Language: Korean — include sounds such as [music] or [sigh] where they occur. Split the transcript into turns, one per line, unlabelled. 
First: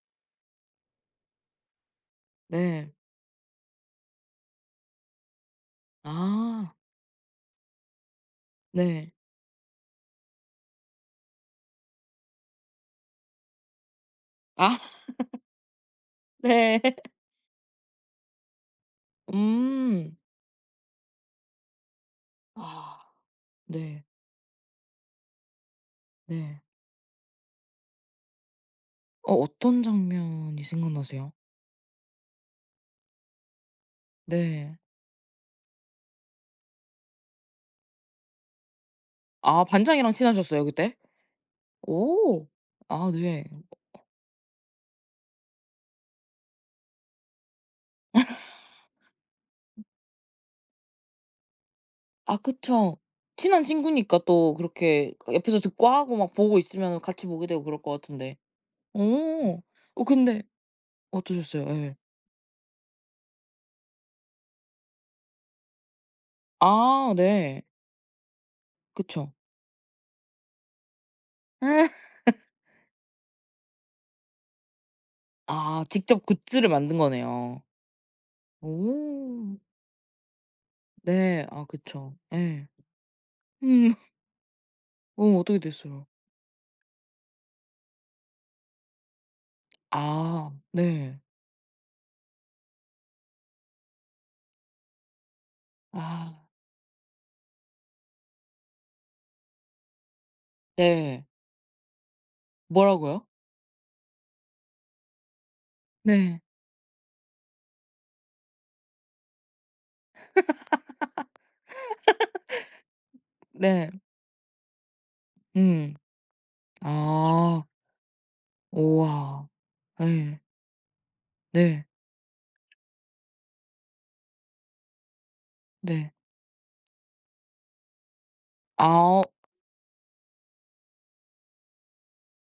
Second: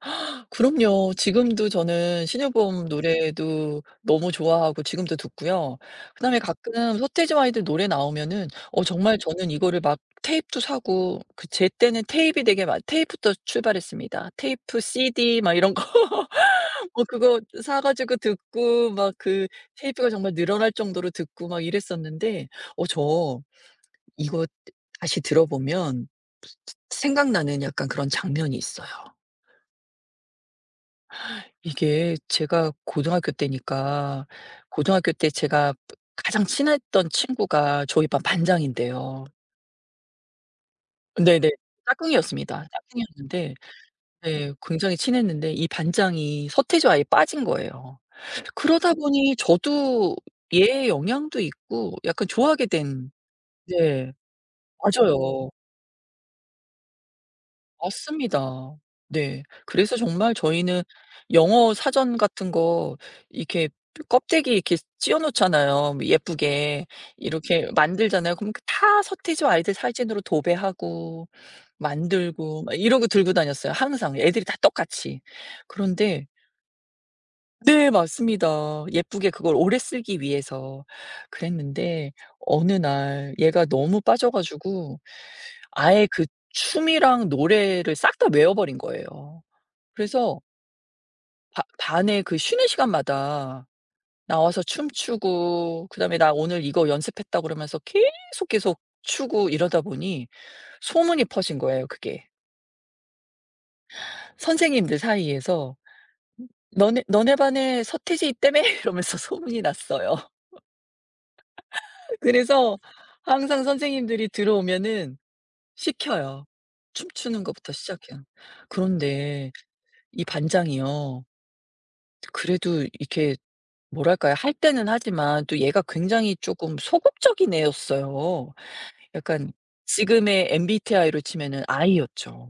[gasps] 그럼요. 지금도 저는 신효범
네.
노래도 너무 좋아하고 지금도 듣고요. 그다음에
아.
가끔 서태지와 아이들 노래 나오면은 어
네.
정말 저는 이거를 막 테잎도 사고 그 제때는 테잎이 되게 많 테입부터 출발했습니다. 테이프,
아. [laughs]
CD, 막 이런 거.
네.
어
[laughs]
그거 사 가지고 듣고 막 그 테이프가
음.
정말 늘어날 정도로 듣고 막 이랬었는데 어
아.
저
네.
이거 다시 들어보면
네.
생각나는 약간 그런 장면이 있어요.
어 어떤 장면이 생각나세요?
이게 제가 고등학교 때니까
네.
고등학교 때 제가 가장 친했던 친구가 저희 반 반장인데요.
아 반장이랑 친하셨어요 그때?
네네.
오.
짝꿍이었습니다.
아 네.
짝꿍이었는데 네 굉장히 친했는데 이 반장이 서태지와 아이에 빠진 거예요. 그러다 보니
[laughs]
저도 얘의 영향도 있고 약간
아
좋아하게
그쵸.
된.
친한
네.
친구니까 또 그렇게 그
맞아요.
옆에서 듣고 하고 막 보고 있으면은 같이 보게 되고 그럴 것 같은데.
맞습니다. 네.
어
그래서
어
정말
근데
저희는
어떠셨어요?
영어
예.
사전 같은 거 이렇게 껍데기에 이렇게 씌어 놓잖아요 뭐 예쁘게.
아 네.
이렇게 만들잖아요. 그럼 다
그쵸.
서태지와 아이들 사진으로 도배하고
[laughs]
만들고 막 이러고 들고 다녔어요 항상 애들이 다 똑같이.
아 직접
그런데
굿즈를 만든 거네요.
네 맞습니다. 예쁘게 그걸
오.
오래 쓰기 위해서
네. 아
그랬는데
그쵸. 예.
어느 날 얘가
음.
너무 빠져 가지고
어 어떻게
아예
됐어요?
그 춤이랑 노래를 싹 다 외워버린 거예요. 그래서
아 네.
바 반에 그 쉬는 시간마다 나와서 춤추고 그다음에 "나
아.
오늘 이거 연습했다." 그러면서 계속, 계속 추고 이러다 보니 소문이
네.
퍼진 거예요, 그게.
뭐라고요?
선생님들 사이에서
네.
"너네 너네 반에 서태지 있다며?" 이러면서 소문이 났어요.
[laughs]
[laughs] 그래서 항상
네.
선생님들이 들어오면은
음.
시켜요. 춤추는
아.
것부터 시작해요.
우와.
그런데 이
예.
반장이요.
네.
그래도 이렇게 뭐랄까요. 할 때는 하지만 또 얘가
네.
굉장히 쪼금 소극적인 애였어요.
아.
약간 지금의 MBTI로 치면은 I였죠.